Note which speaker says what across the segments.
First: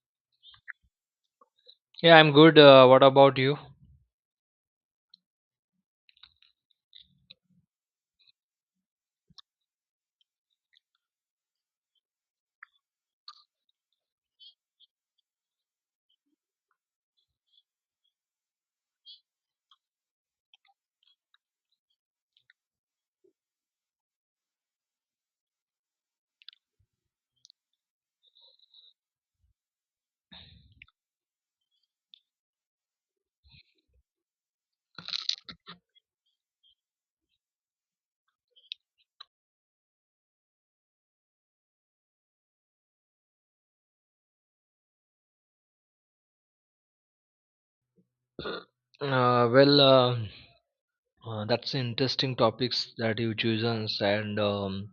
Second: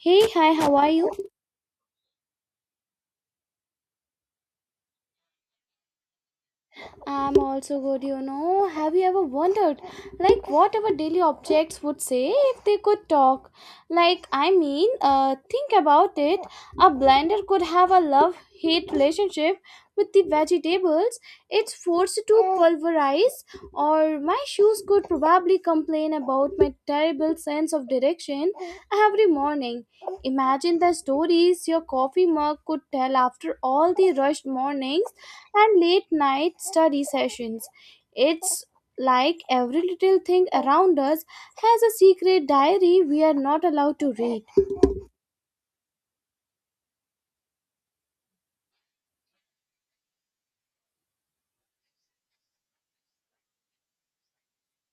Speaker 1: Hey, hi, how are you?
Speaker 2: Yeah, I'm good. What about you?
Speaker 1: I'm also good, you know. Have you ever wondered, like, what our daily objects would say if they could talk? Like, I mean, think about it. A blender could have a love hate relationship with the vegetables it's forced to pulverize, or my shoes could probably complain about my terrible sense of direction every morning. Imagine the stories your coffee mug could tell after all the rushed mornings and late night study sessions. It's like every little thing around us has a secret diary we are not allowed to read.
Speaker 2: Well, that's interesting topics that you chosen, and um,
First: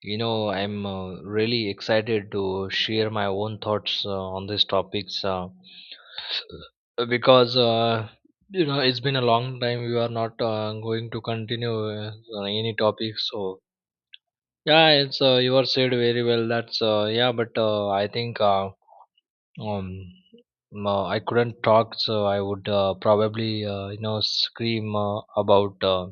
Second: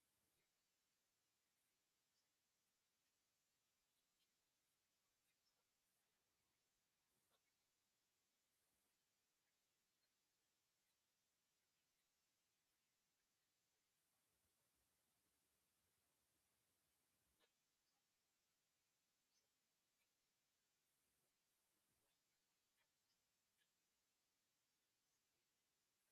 Speaker 2: you know, I'm really excited to share my own thoughts on these topics because it's been a long time. We are not going to continue on any topic, so yeah, it's you are said very well. That's yeah, but I think. Um, no, I couldn't talk, so I would probably scream about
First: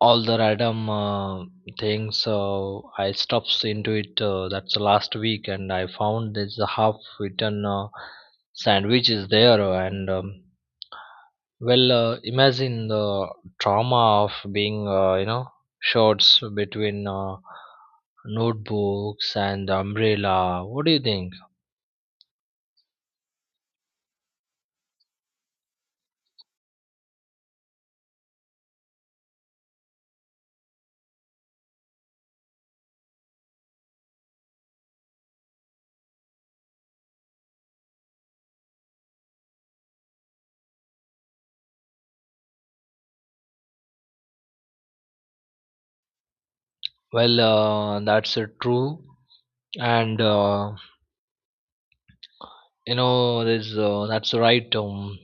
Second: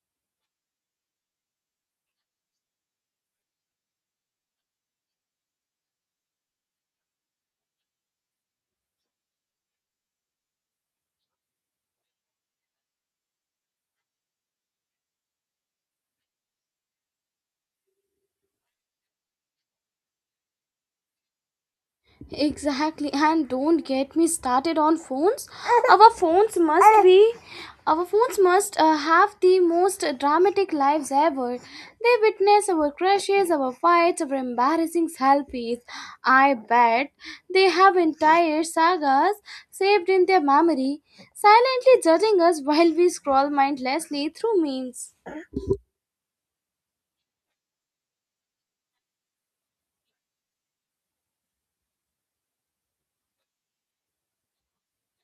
Speaker 2: all the random things. So I stopped into it. That's last week, and I found this half-eaten sandwich is there, and imagine the trauma of being shorts between notebooks and the umbrella. What do you think?
Speaker 1: Exactly, and don't get me started on phones. Our phones must be, our phones must have the most dramatic lives ever. They witness our crushes, our fights, our embarrassing selfies. I bet they have entire sagas saved in their memory, silently judging us while we scroll mindlessly through memes.
Speaker 2: Well, that's true and there's that's right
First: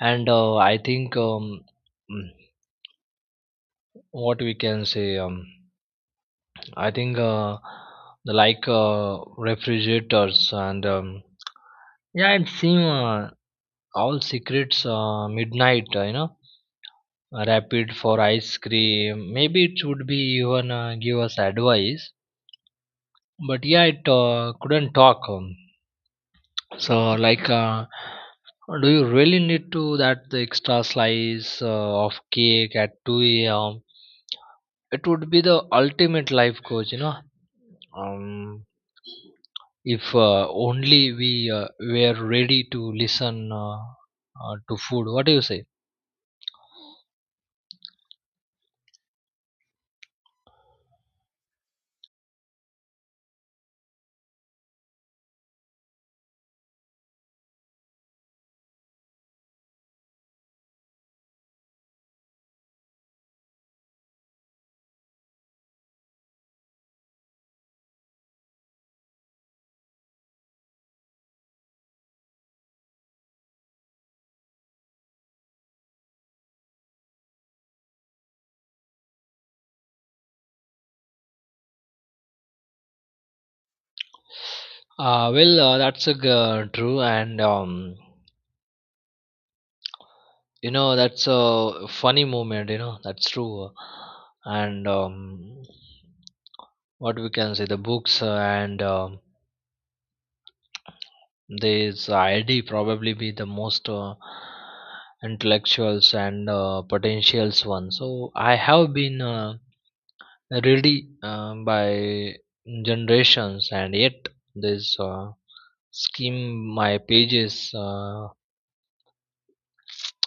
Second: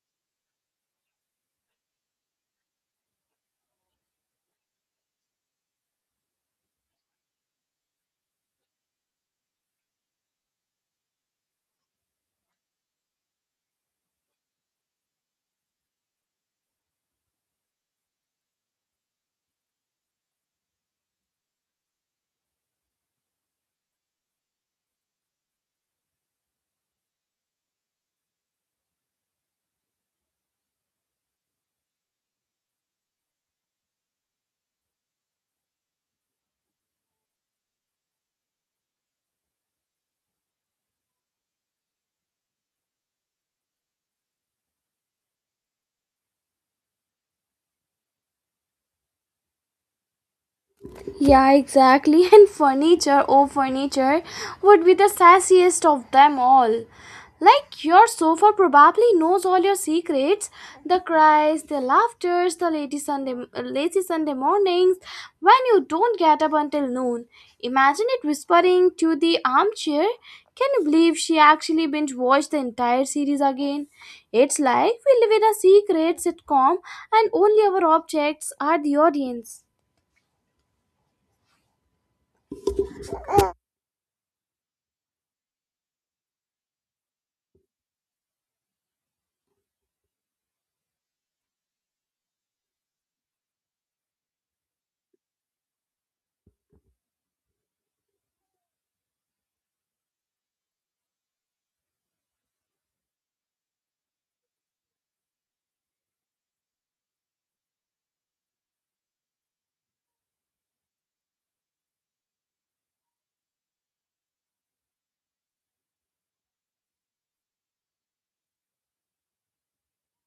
Speaker 2: and I think mm, what we can say I think the like refrigerators and yeah it seem all secrets midnight rapid for ice cream maybe it would be even give us advice but yeah it couldn't talk So, do you really need to that the extra slice of cake at 2 a.m.? It would be the ultimate life coach. Um, if only we were ready to listen to food. What do you say?
Speaker 1: Yeah, exactly. And furniture, oh furniture, would be the sassiest of them all. Like your sofa probably knows all your secrets, the cries, the laughters, lazy Sunday mornings when you don't get up until noon. Imagine it whispering to the armchair. Can you believe she actually binge watched the entire series again? It's like we live in a secret sitcom and only our objects are the audience.
Speaker 2: Well, that's a g- true, and that's a funny moment. You know that's true, and what we can say the books and this ID probably be the most intellectuals and potentials one. So I have been ready by generations, and yet this skim my pages uh,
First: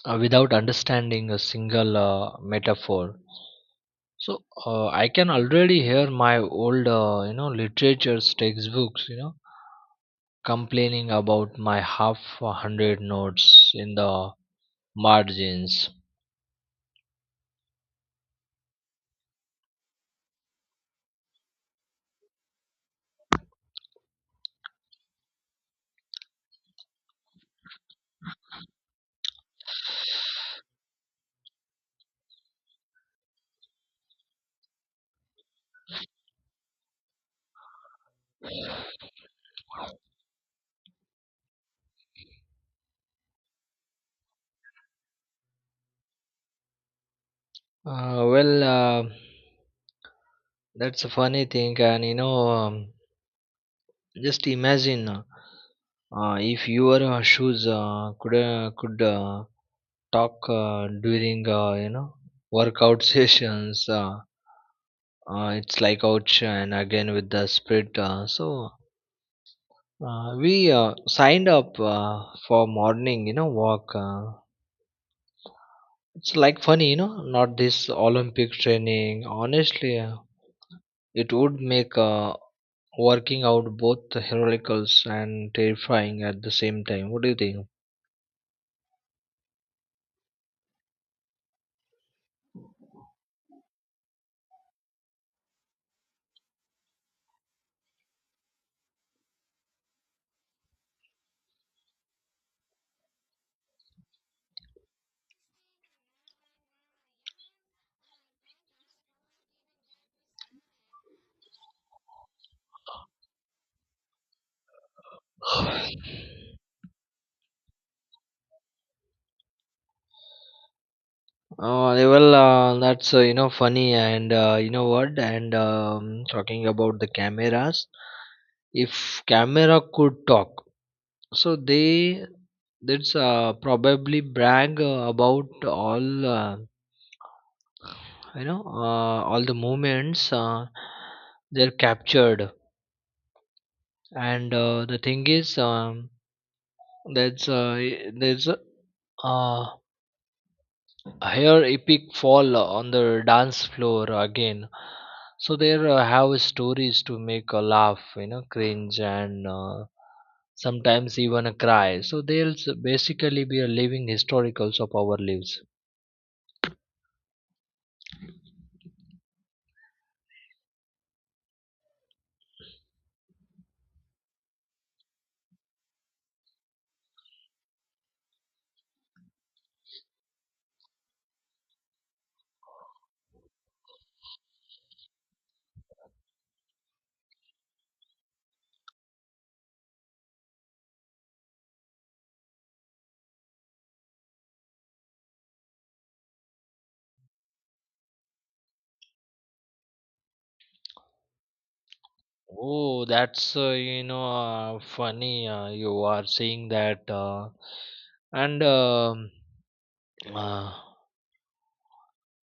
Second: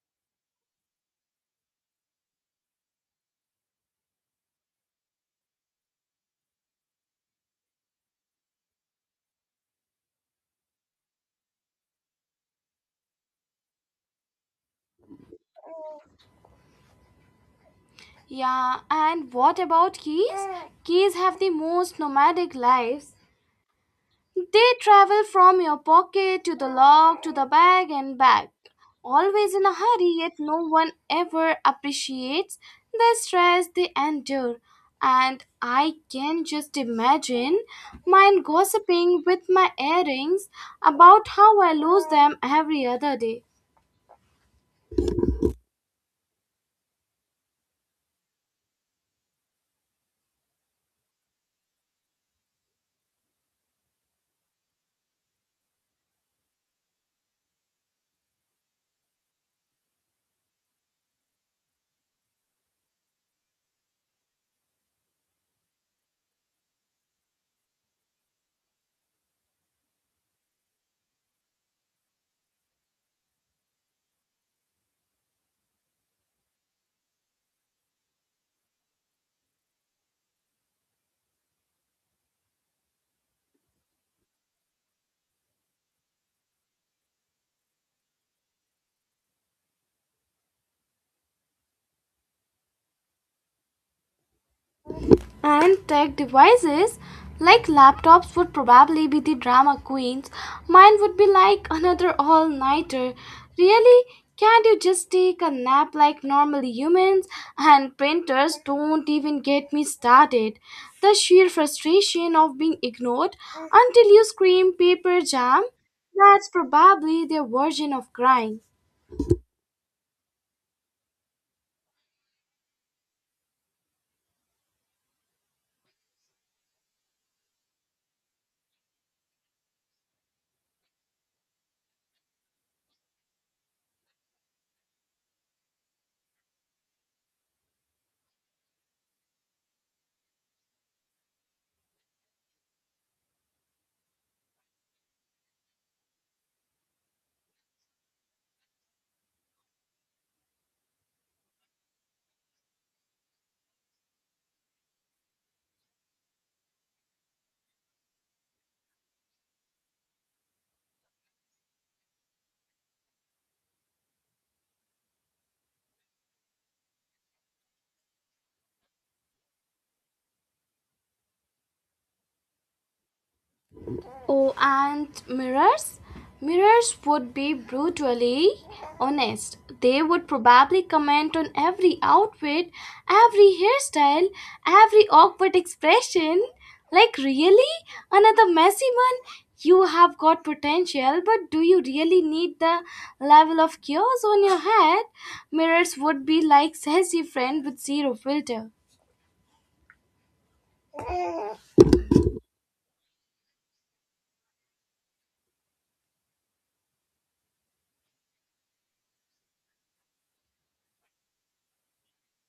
Speaker 2: uh, without understanding a single metaphor. So I can already hear my old, literature's textbooks, complaining about my half a hundred notes in the margins.
Speaker 1: Yeah, and what about keys? Keys have the most nomadic lives. They travel from your pocket to the lock to the bag and back, always in a hurry, yet no one ever appreciates the stress they endure. And I can just imagine mine gossiping with my earrings about how I lose them every other day.
Speaker 2: Well, that's a funny thing, and just imagine if your shoes could talk during workout sessions. It's like ouch, and again with the sprint. So we signed up for morning, walk. It's like funny, not this Olympic training. Honestly, it would make working out both heroicals and terrifying at the same time. What do you think?
Speaker 1: And tech devices like laptops would probably be the drama queens. Mine would be like, another all-nighter, really? Can't you just take a nap like normal humans? And printers, don't even get me started. The sheer frustration of being ignored until you scream paper jam, that's probably their version of crying.
Speaker 2: Well, that's funny and what? And talking about the cameras, if camera could talk, so they that's probably brag about all all the moments they're captured. And the thing is. That's there's a uh, hair epic fall on the dance floor again. So there have stories to make a laugh, cringe and sometimes even a cry. So they'll basically be a living historicals of our lives.
Speaker 1: Oh, and mirrors? Mirrors would be brutally honest. They would probably comment on every outfit, every hairstyle, every awkward expression. Like, really? Another messy one? You have got potential, but do you really need the level of chaos on your head? Mirrors would be like sassy friend with zero filter.
Speaker 2: Oh, that's funny. You are saying that, and uh,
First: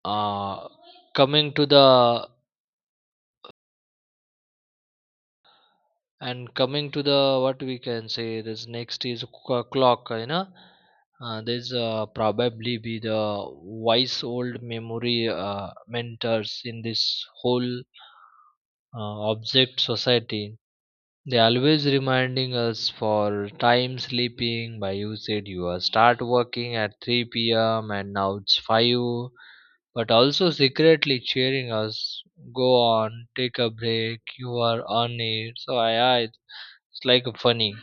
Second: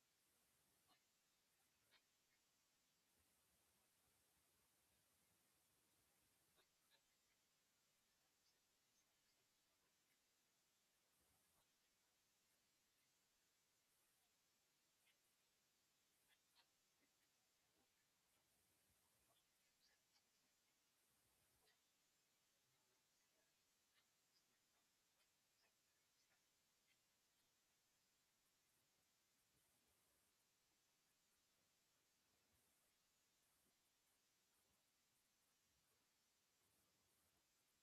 Speaker 2: uh, coming to the what we can say this next is clock. There's probably be the wise old memory mentors in this whole object society. They always reminding us for time sleeping by. You said you are start working at 3 p.m. and now it's 5, but also secretly cheering us, go on take a break you are on it. So I it's like a funny.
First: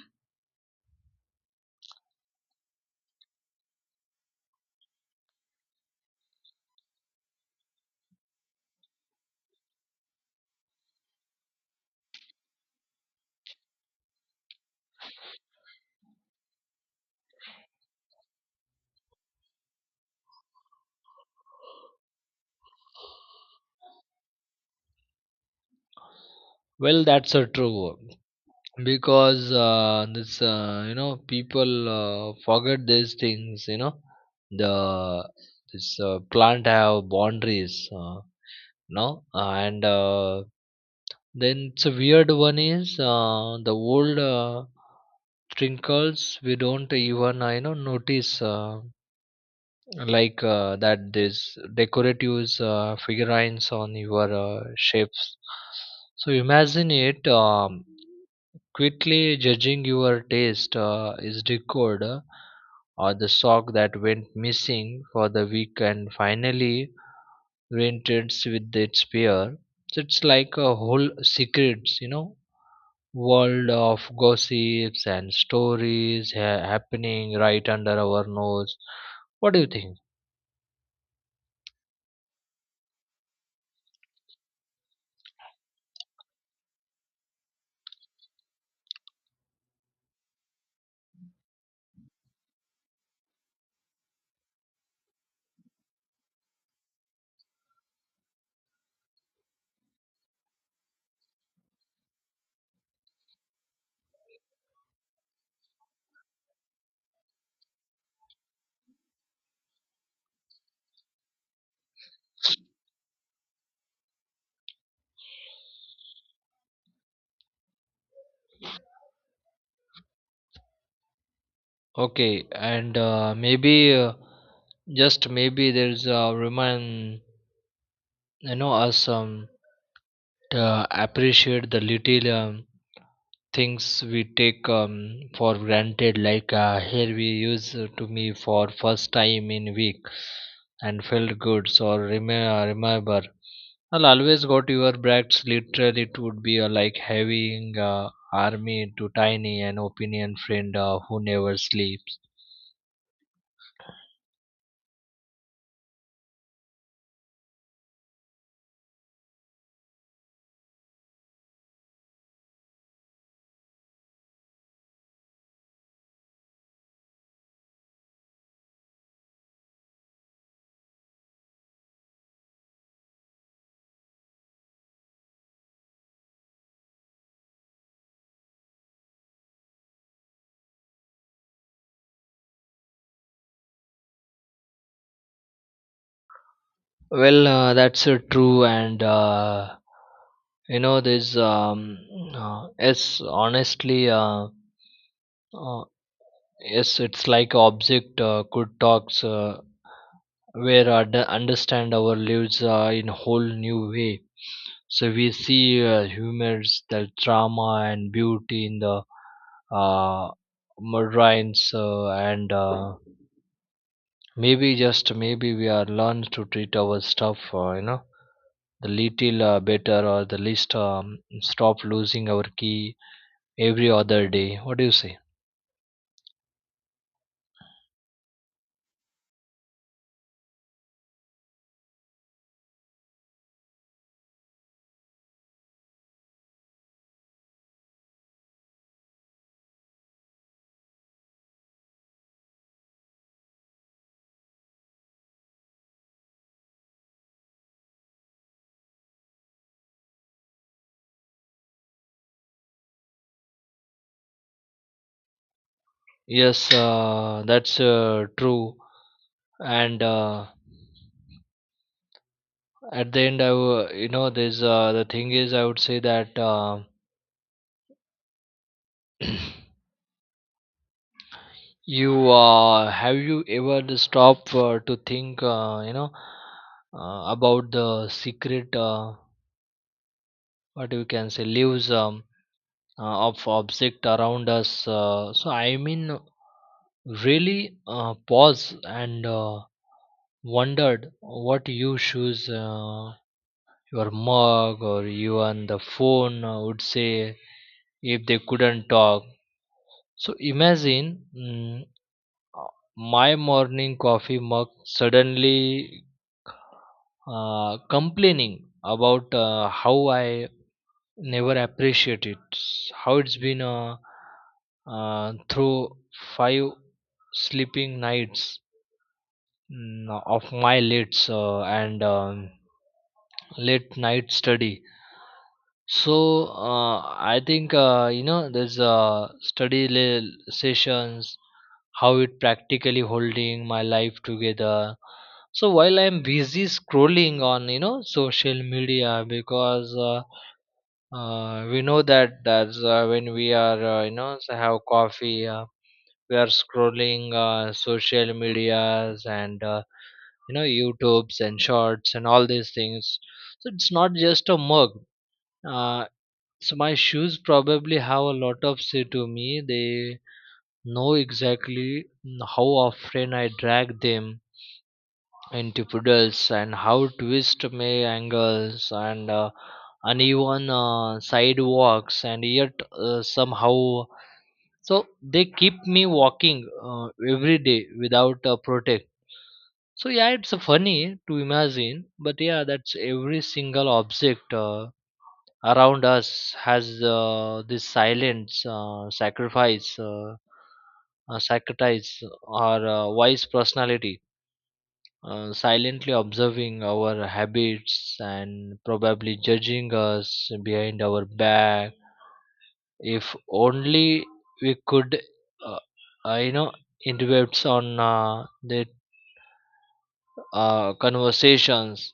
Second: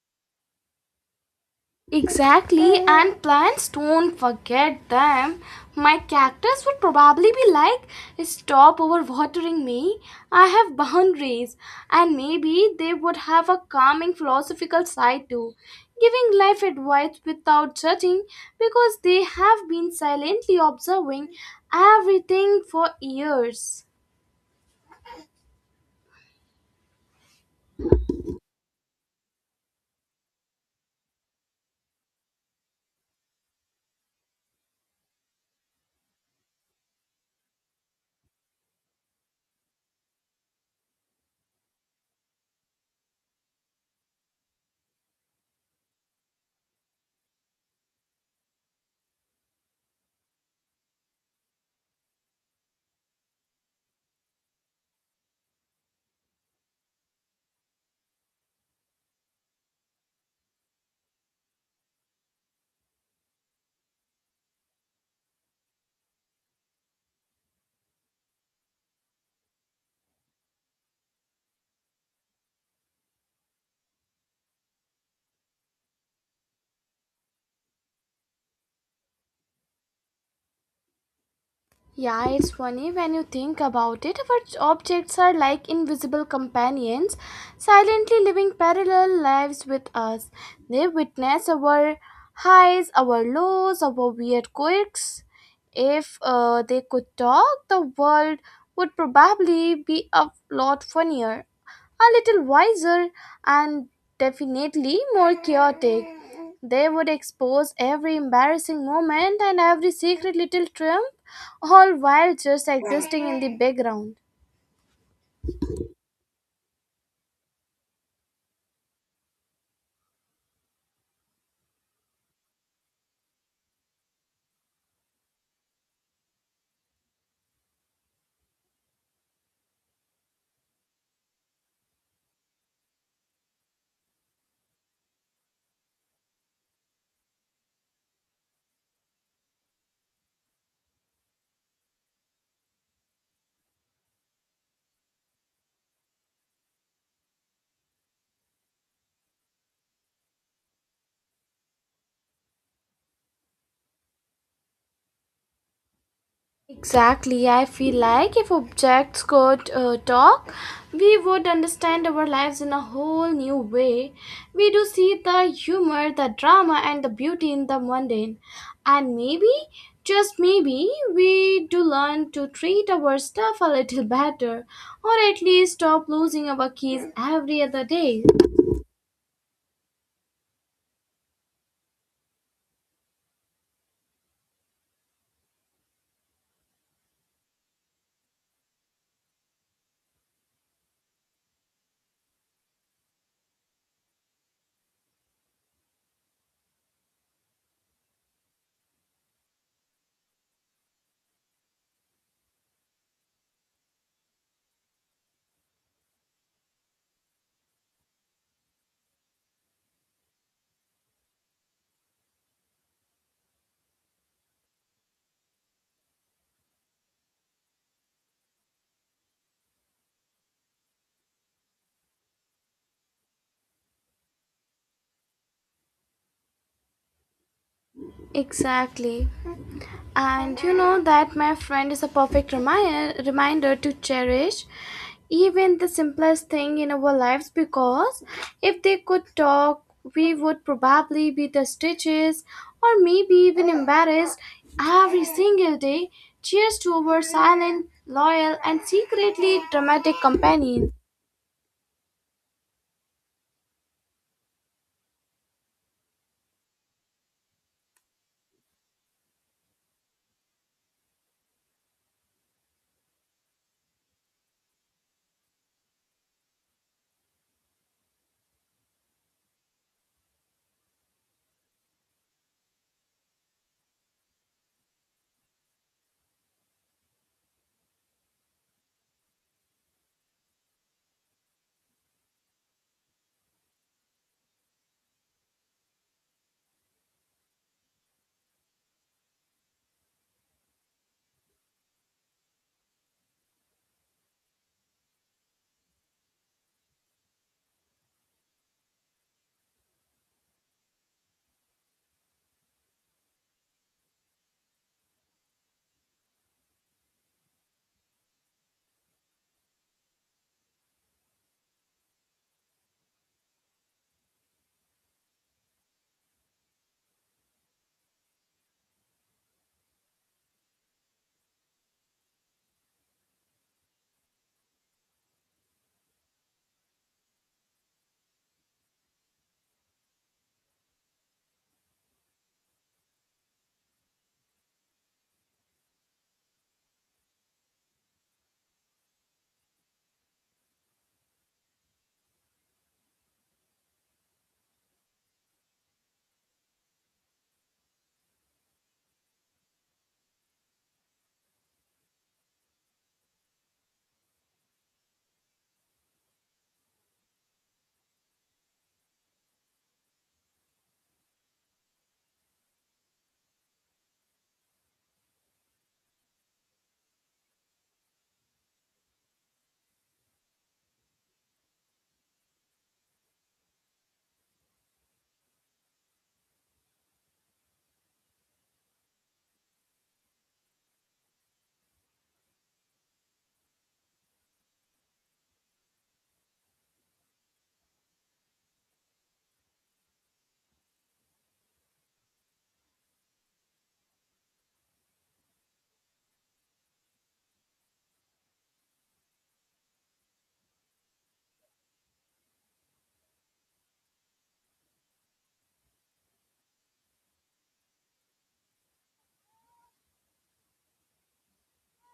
Speaker 1: Exactly, and plants, don't forget them. My cactus would probably be like, stop overwatering me. I have boundaries. And maybe they would have a calming philosophical side too, giving life advice without judging because they have been silently observing everything for years.
Speaker 2: Well, that's a true because this people forget these things, the this plant have boundaries uh, no and then it's a weird one is the old trinkles we don't even notice like that this decorative figurines on your shapes. So imagine it quickly judging your taste is decode, or the sock that went missing for the week and finally reenters with its pair. So it's like a whole secrets, world of gossips and stories happening right under our nose. What do you think?
Speaker 1: Yeah, it's funny when you think about it. Our objects are like invisible companions, silently living parallel lives with us. They witness our highs, our lows, our weird quirks. If they could talk, the world would probably be a lot funnier, a little wiser, and definitely more chaotic. They would expose every embarrassing moment and every secret little triumph, all while just existing in the background.
Speaker 2: Okay, and maybe just maybe there's a remind, us to appreciate the little things we take for granted, like here we use to me for first time in week and felt good. So remember I'll always got your bracts literally. It would be like having army to tiny an opinion friend who never sleeps.
Speaker 1: Exactly, I feel like if objects could talk, we would understand our lives in a whole new way. We do see the humor, the drama, and the beauty in the mundane. And maybe, just maybe, we do learn to treat our stuff a little better, or at least stop losing our keys every other day.
Speaker 2: Well, that's true and this it's honestly uh, yes, it's like object could talks where understand our lives in whole new way. So we see humors, the drama and beauty in the uh, murderines, and maybe just maybe we are learned to treat our stuff, the little better or the least stop losing our key every other day. What do you say?
Speaker 1: Exactly. And you know, that my friend is a perfect reminder to cherish even the simplest thing in our lives because if they could talk, we would probably be the stitches or maybe even embarrassed every single day. Cheers to our silent, loyal, and secretly dramatic companion.
Speaker 2: Yes, that's true. And at the end I there's the thing is I would say that, you have you ever stopped to think, about the secret, what you can say lives of object around us so I mean really pause and wondered what you choose your mug or even the phone, I would say, if they couldn't talk. So imagine my morning coffee mug suddenly complaining about how I never appreciate it, how it's been through five sleeping nights, of my late and late night study. So I think there's study sessions how it practically holding my life together, so while I'm busy scrolling on, social media because we know that that's when we are so have coffee we are scrolling social medias and youtubes and shorts and all these things. So it's not just a mug. uh, so my shoes probably have a lot of say to me, they know exactly how often I drag them into puddles and how twist my angles and uneven sidewalks, and yet somehow so they keep me walking every day without a protect. So yeah, it's funny to imagine, but yeah, that's every single object around us has this silent sacrifice or wise personality, silently observing our habits and probably judging us behind our back. If only we could uh, uh, you know interrupt on the conversations.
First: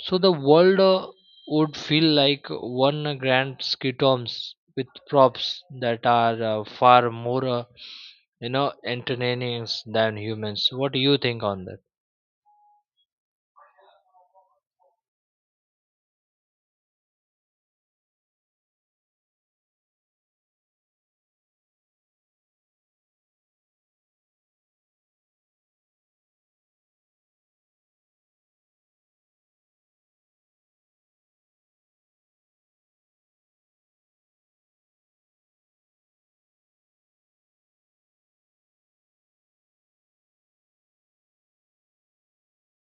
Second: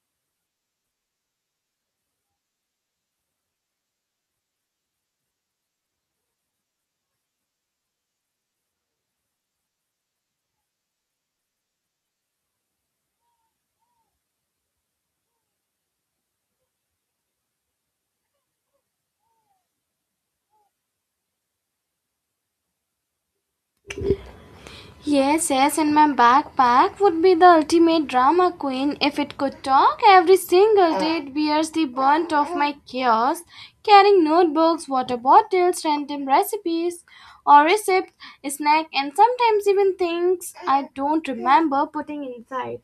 Speaker 2: So the world would feel like one grand skitoms with props that are far more entertaining than humans. What do you think on that?
Speaker 1: Yes, yes, and my backpack would be the ultimate drama queen. If it could talk, every single day it bears the brunt of my chaos, carrying notebooks, water bottles, random recipes or receipts, snack, and sometimes even things I don't remember putting inside.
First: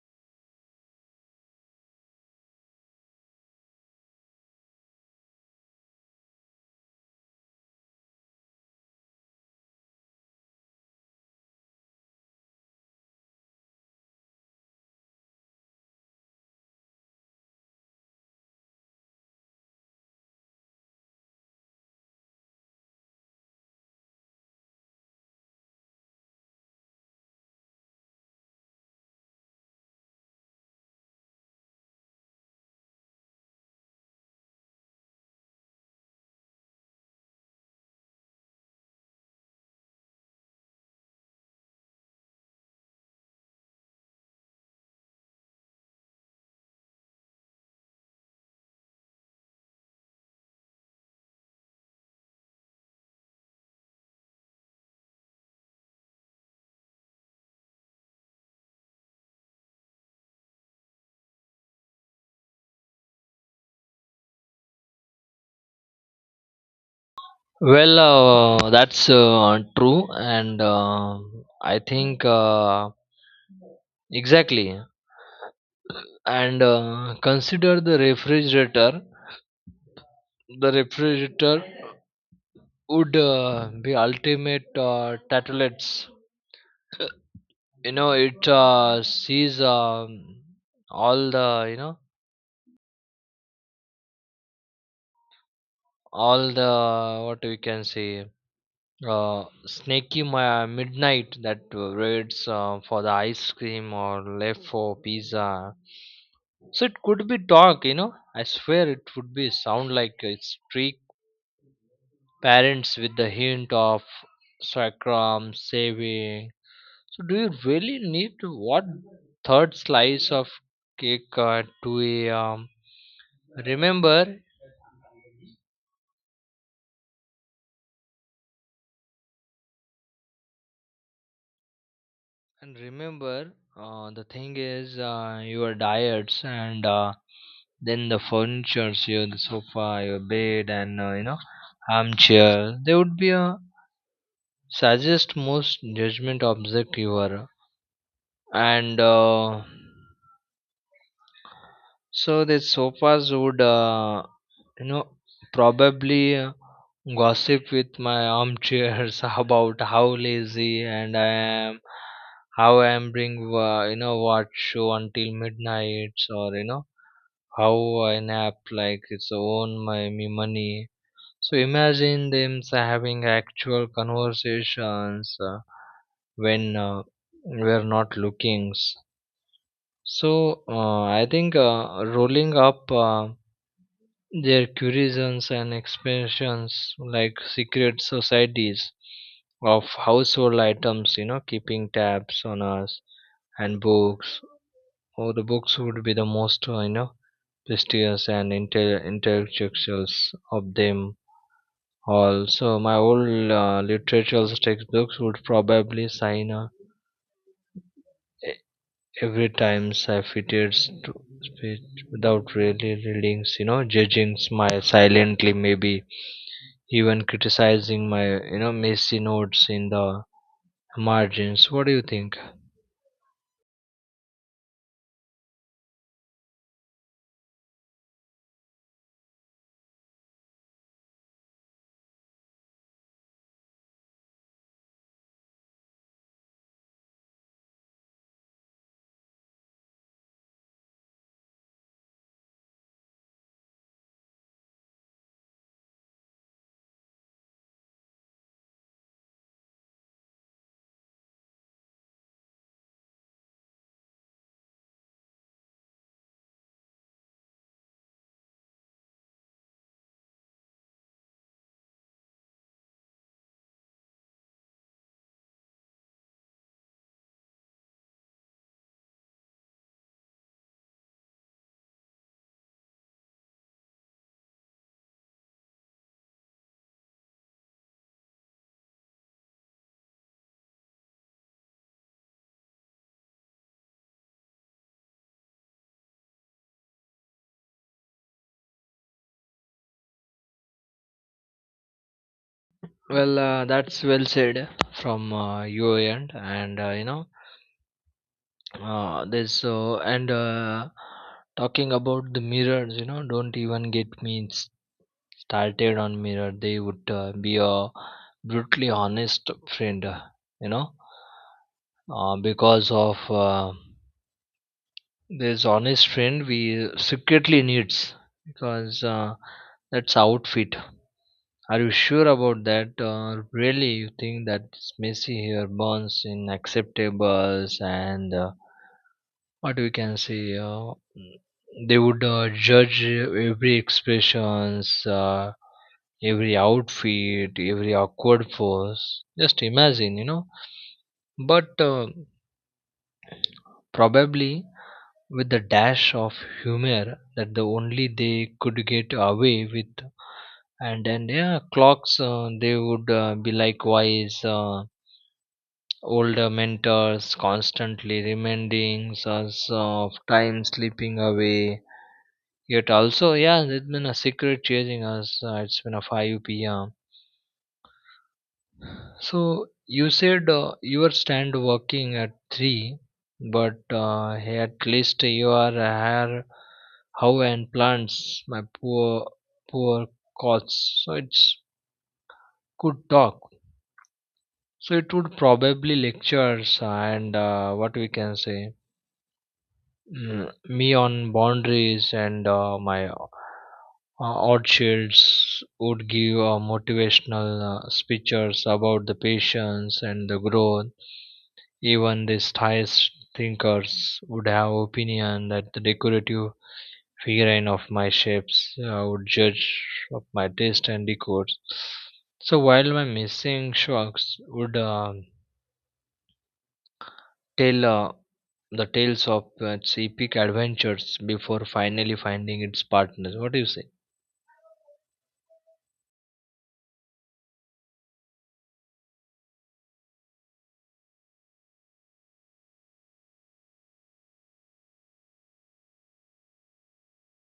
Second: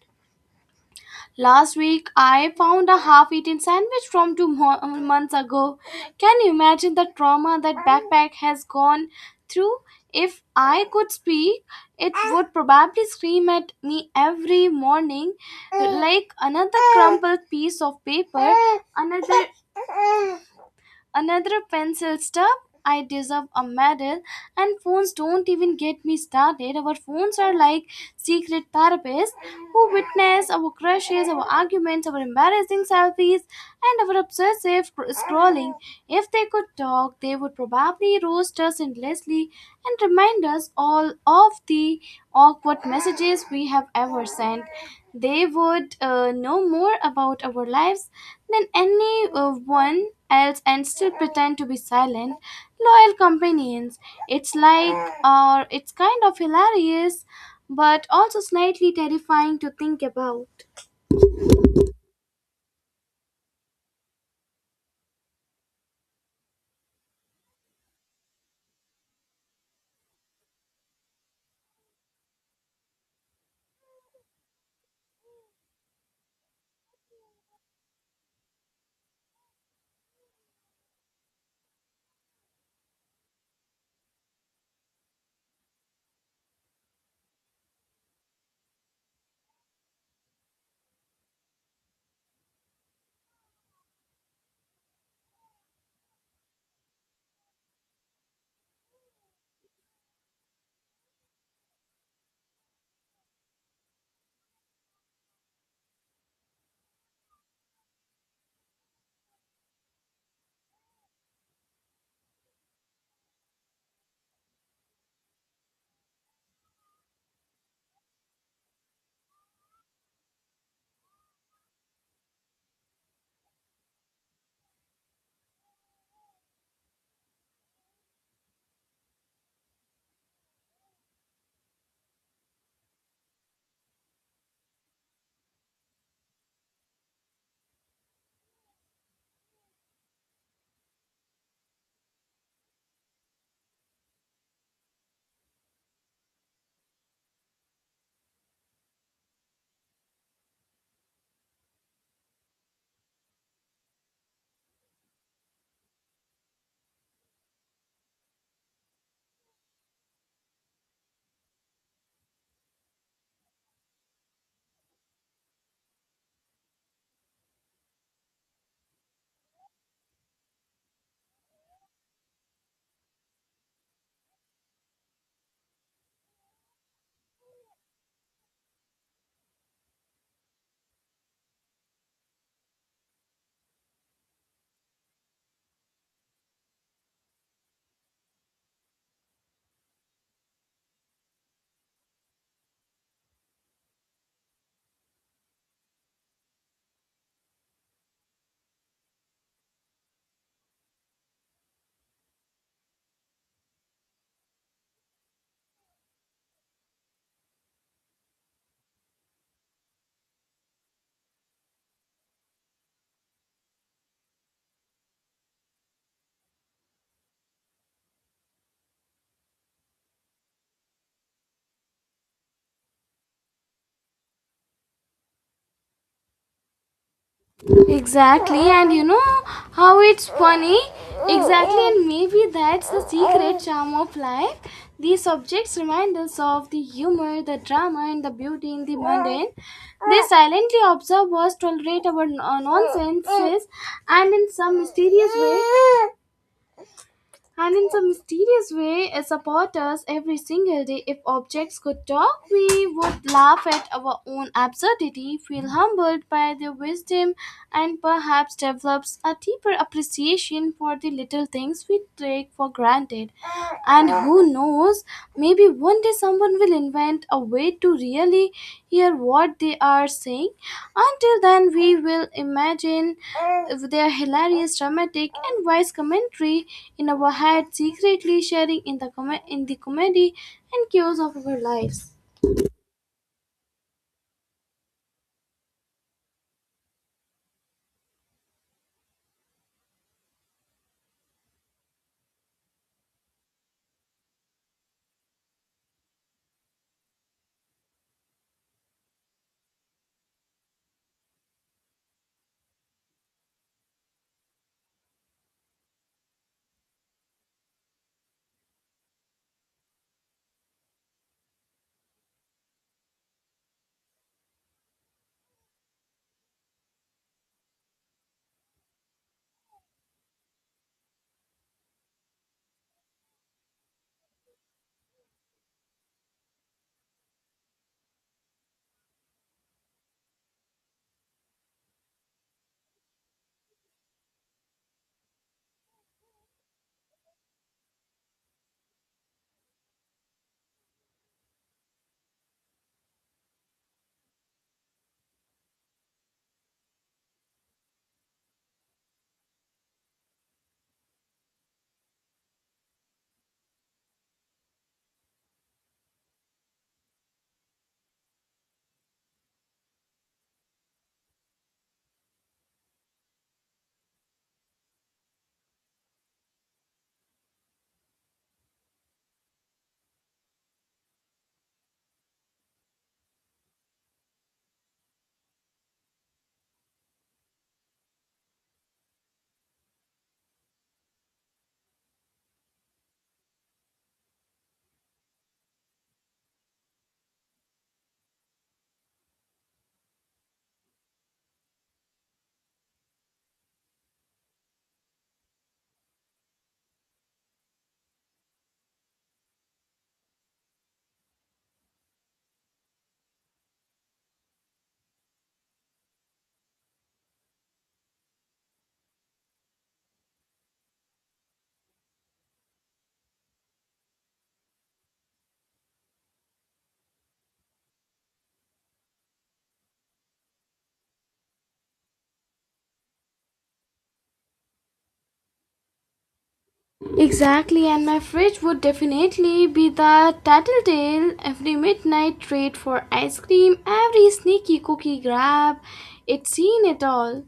Speaker 1: Last week, I found a half eaten sandwich from two months ago. Can you imagine the trauma that backpack has gone through? If I could speak, it would probably scream at me every morning, like another crumpled piece of paper, another another pencil stub. I deserve a medal. And phones, don't even get me started. Our phones are like secret therapists who witness our crushes, our arguments, our embarrassing selfies, and our obsessive scrolling. If they could talk, they would probably roast us endlessly and remind us all of the awkward messages we have ever sent. They would know more about our lives than anyone else and still pretend to be silent, loyal companions. It's like, or it's kind of hilarious, but also slightly terrifying to think about.
Speaker 2: Well, that's true, and I think exactly. And consider the refrigerator. The refrigerator would be ultimate tattlets, it sees all the all the what we can say snaky midnight that waits for the ice cream or left for pizza. So it could be dark, I swear it would be sound like it's trick parents with the hint of sacrum saving. So do you really need to what third slice of cake at 2 a.m? Remember, and remember, the thing is your diets, and then the furnitures, your the sofa, your bed, and armchair. They would be a suggest most judgment object you are, and so the sofas would, you know, probably gossip with my armchairs about how lazy and I am, how I am bring, watch show until midnight, or how I nap like it's own my me money. So imagine them having actual conversations when we're not looking. So I think rolling up. Their curisons and expansions like secret societies of household items, you know, keeping tabs on us. And books, or the books would be the most you know, prestigious and intellectuals of them all. So my old literature textbooks would probably sign e- every time I fitted to speech without really reading, you know, judging, smile silently, maybe even criticizing my, you know, messy notes in the margins. What do you think?
Speaker 1: Exactly, and you know how it's funny? Exactly, and maybe that's the secret charm of life. These objects remind us of the humor, the drama, and the beauty in the mundane. They silently observe us, tolerate our n- nonsenses, and in some mysterious way, and in some mysterious way, it supports us every single day. If objects could talk, we would laugh at our own absurdity, feel humbled by their wisdom, and perhaps develops a deeper appreciation for the little things we take for granted. And who knows? Knows, maybe one day someone will invent a way to really hear what they are saying. Until then, we will imagine their hilarious, dramatic, and wise commentary in our head, secretly sharing in the in the comedy and chaos of our lives.
Speaker 2: Well, that's well said from your end, and you know, this and talking about the mirrors, you know, don't even get me started on mirror. They would be a brutally honest friend, you know, because of this honest friend we secretly needs, because that's outfit. Are you sure about that, or really you think that this Messi here burns in acceptables and what we can say? They would judge every expressions, every outfit, every awkward pose. Just imagine, you know. But probably with the dash of humor that the only they could get away with, and then yeah, clocks they would be likewise. Older mentors constantly reminding us of time slipping away. Yet also, yeah, it's been a secret chasing us. It's been a 5 p.m. So you said you were stand working at 3, but hey, at least you are hair, how and plants, my poor, poor cots. So it's good talk. So it would probably lectures and what we can say, me on boundaries, and my odd shades would give motivational speeches about the patience and the growth. Even these highest thinkers would have opinion that the decorative figurine of my shapes would judge of my taste and decor. So while my missing sharks would uh, tell the tales of its epic adventures before finally finding its partner. What do you say?
Speaker 1: Exactly, and my fridge would definitely be the tattletale. Every midnight trade for ice cream, every sneaky cookie grab, it's seen it all.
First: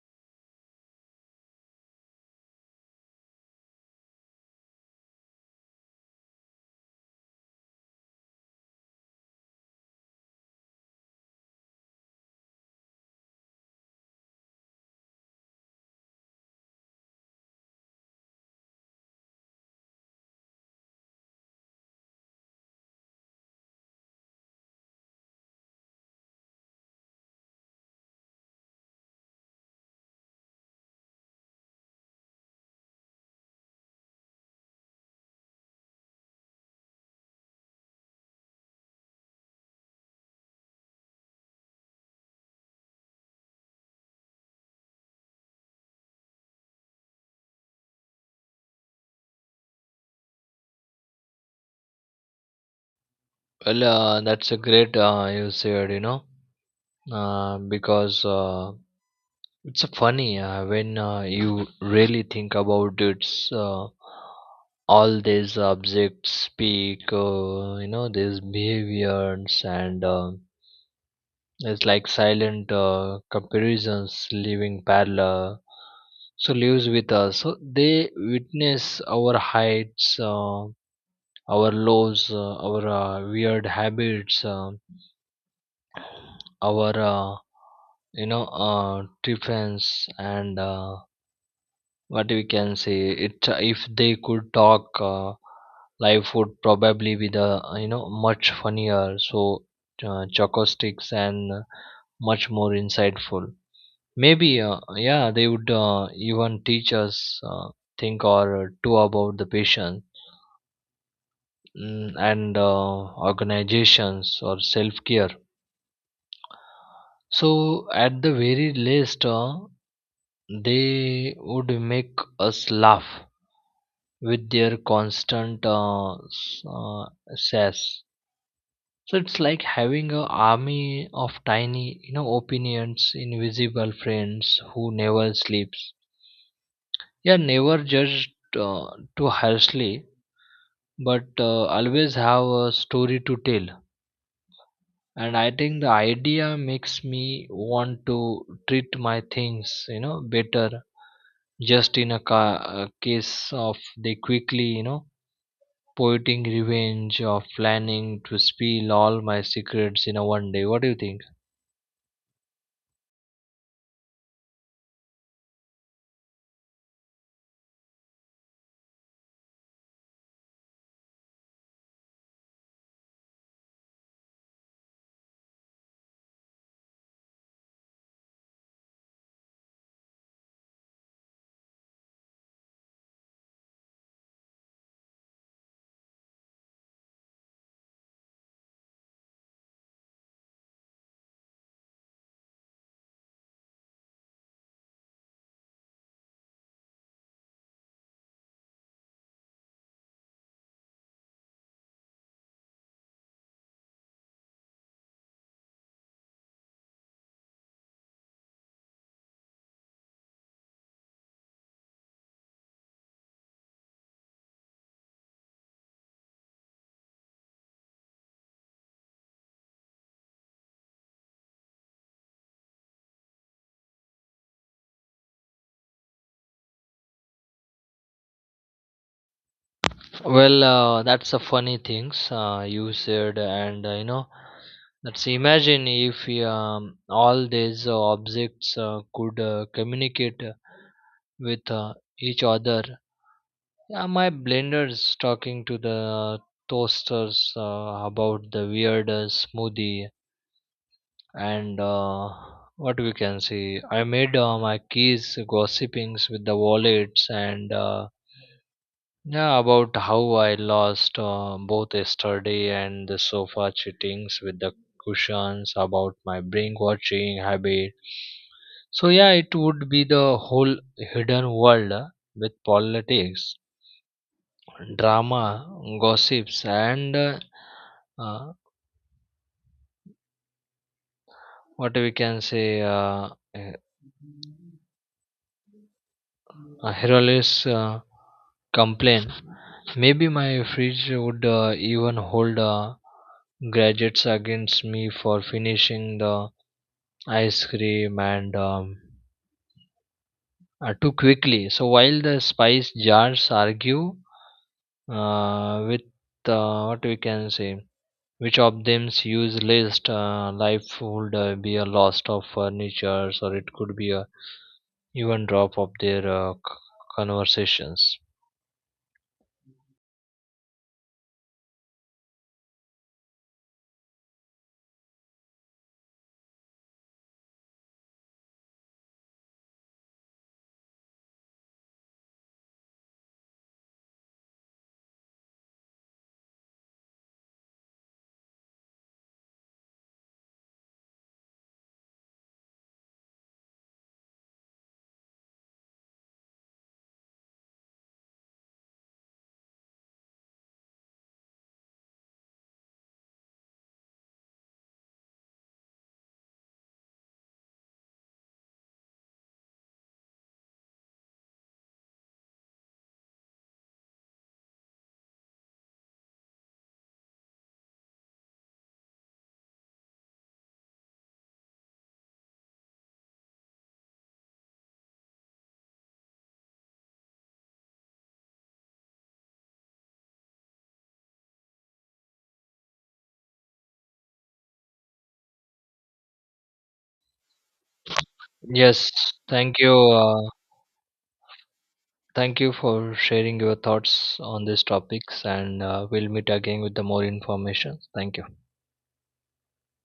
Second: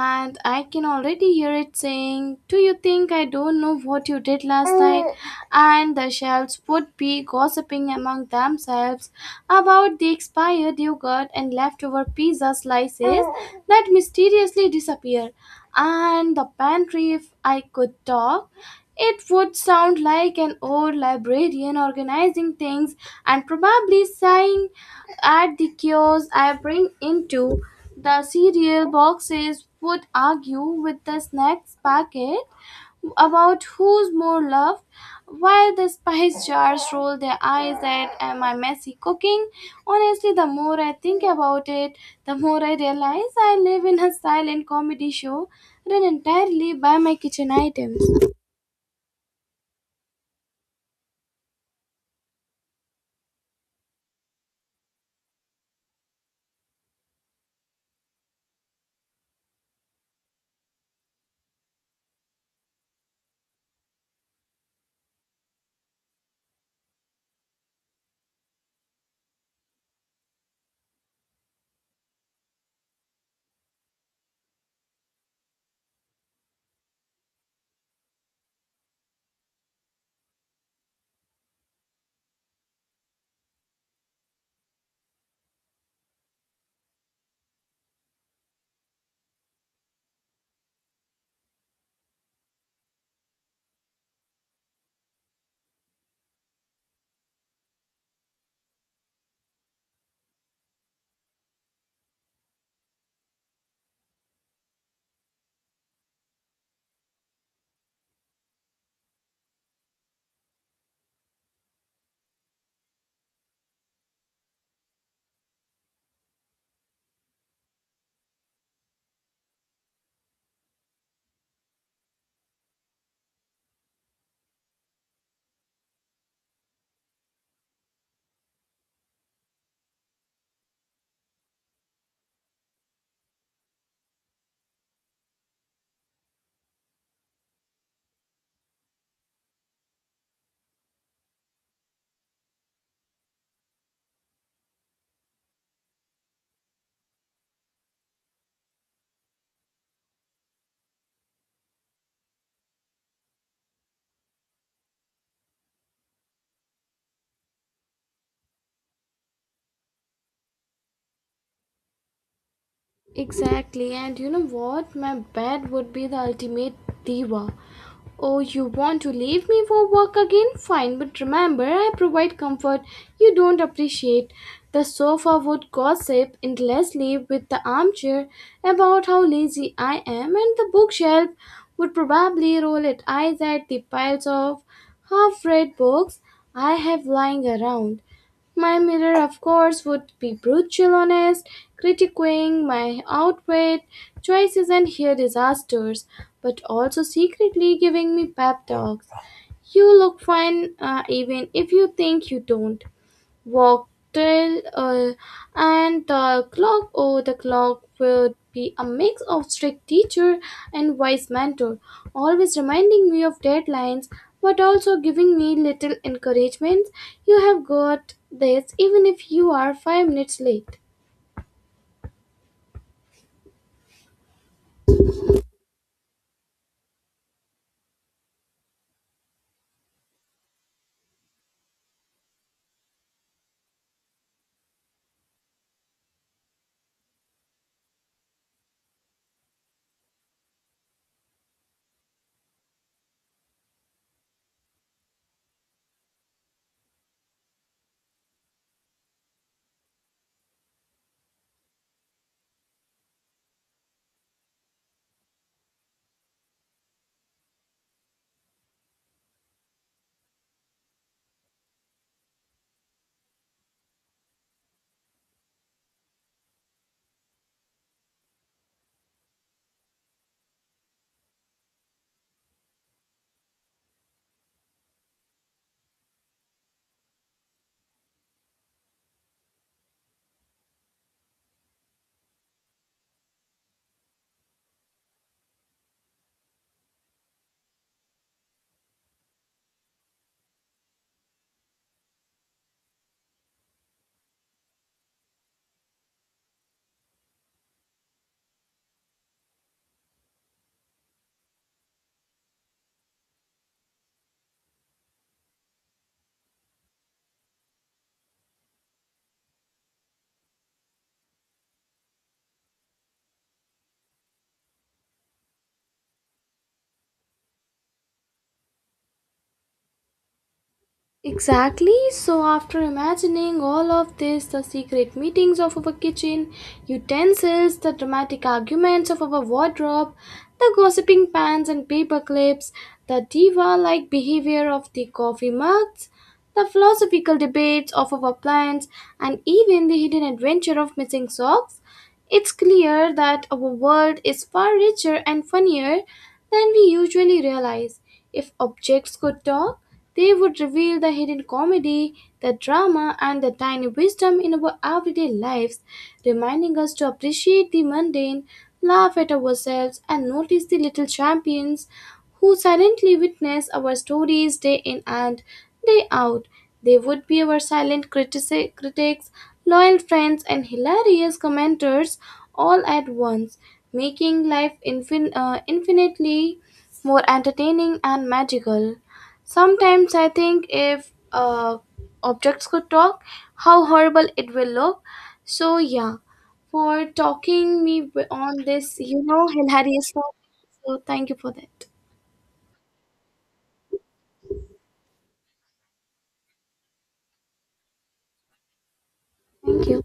Speaker 1: And I can already hear it saying, do you think I don't know what you did last night? And the shells would be gossiping among themselves about the expired yogurt and leftover pizza slices that mysteriously disappear. And the pantry, if I could talk, it would sound like an old librarian organizing things and probably sighing at the chaos I bring into. The cereal boxes would argue with the snacks packet about who's more loved, while the spice jars roll their eyes at my messy cooking. Honestly, the more I think about it, the more I realize I live in a silent comedy show run entirely by my kitchen items.
Speaker 2: Well, that's a great you said, you know, because it's funny when you really think about it. uh, all these objects speak, you know, these behaviors and. It's like silent comparisons living parallel. So lives with us. So they witness our heights, our lows, our weird habits, our you know defense, and what we can say. It if they could talk, life would probably be the you know much funnier. So chocosticks and much more insightful. Maybe, yeah, they would even teach us think or two about the patient and organizations or self care. So, at the very least, they would make us laugh with their constant sass. So it's like having an army of tiny, you know, opinions, invisible friends who never sleeps. Yeah, never judged uh, too harshly, but always have a story to tell. And I think the idea makes me want to treat my things, you know, better, just in a, a case of they quickly, you know, poeting revenge or planning to spill all my secrets in a one day. What do you think?
Speaker 1: Exactly, and you know what? My bed would be the ultimate diva. Oh, you want to leave me for work again? Fine, but remember, I provide comfort you don't appreciate. The sofa would gossip endlessly with the armchair about how lazy I am, and the bookshelf would probably roll its eyes at the piles of half read books I have lying around. My mirror, of course, would be brutal honest, critiquing my outfit, choices, and hair disasters, but also secretly giving me pep talks. You look fine, even if you think you don't. Wagtail, and the clock. Oh, the clock would be a mix of strict teacher and wise mentor, always reminding me of deadlines, but also giving me little encouragement. You have got this, even if you are 5 minutes late.
Speaker 2: Well, that's a funny things you said, and you know, let's imagine if all these objects could communicate with each other. Yeah, my blender's talking to the toasters about the weird smoothie, and what we can see. I made my keys gossipings with the wallets and yeah, about how I lost both yesterday, and the sofa cheatings with the cushions, about my brain watching habit. So, yeah, it would be the whole hidden world with politics, drama, gossips, and uh, what we can say uh, Hercules complained, maybe my fridge would even hold gadgets against me for finishing the ice cream and too quickly. So while the spice jars argue with what we can say, which of them's use list, life would be a loss of furniture, or it could be a even drop of their conversations.
Speaker 1: Exactly. So, after imagining all of this, the secret meetings of our kitchen, utensils, the dramatic arguments of our wardrobe, the gossiping pans and paper clips, the diva like behavior of the coffee mugs, the philosophical debates of our plans, and even the hidden adventure of missing socks. It's clear that our world is far richer and funnier than we usually realize. If objects could talk, they would reveal the hidden comedy, the drama, and the tiny wisdom in our everyday lives, reminding us to appreciate the mundane, laugh at ourselves, and notice the little champions who silently witness our stories day in and day out. They would be our silent critics, loyal friends, and hilarious commenters all at once, making life infinitely more entertaining and magical. Sometimes I think, if objects could talk, how horrible it will look. So, yeah, for talking me on this,
Speaker 2: Yes,
Speaker 1: you know,
Speaker 2: thank you.
Speaker 1: hilarious topic. So, thank you for that.
Speaker 2: Thank you for sharing your thoughts on these topics, and we'll meet again with the more information. Thank you.
Speaker 1: Thank you.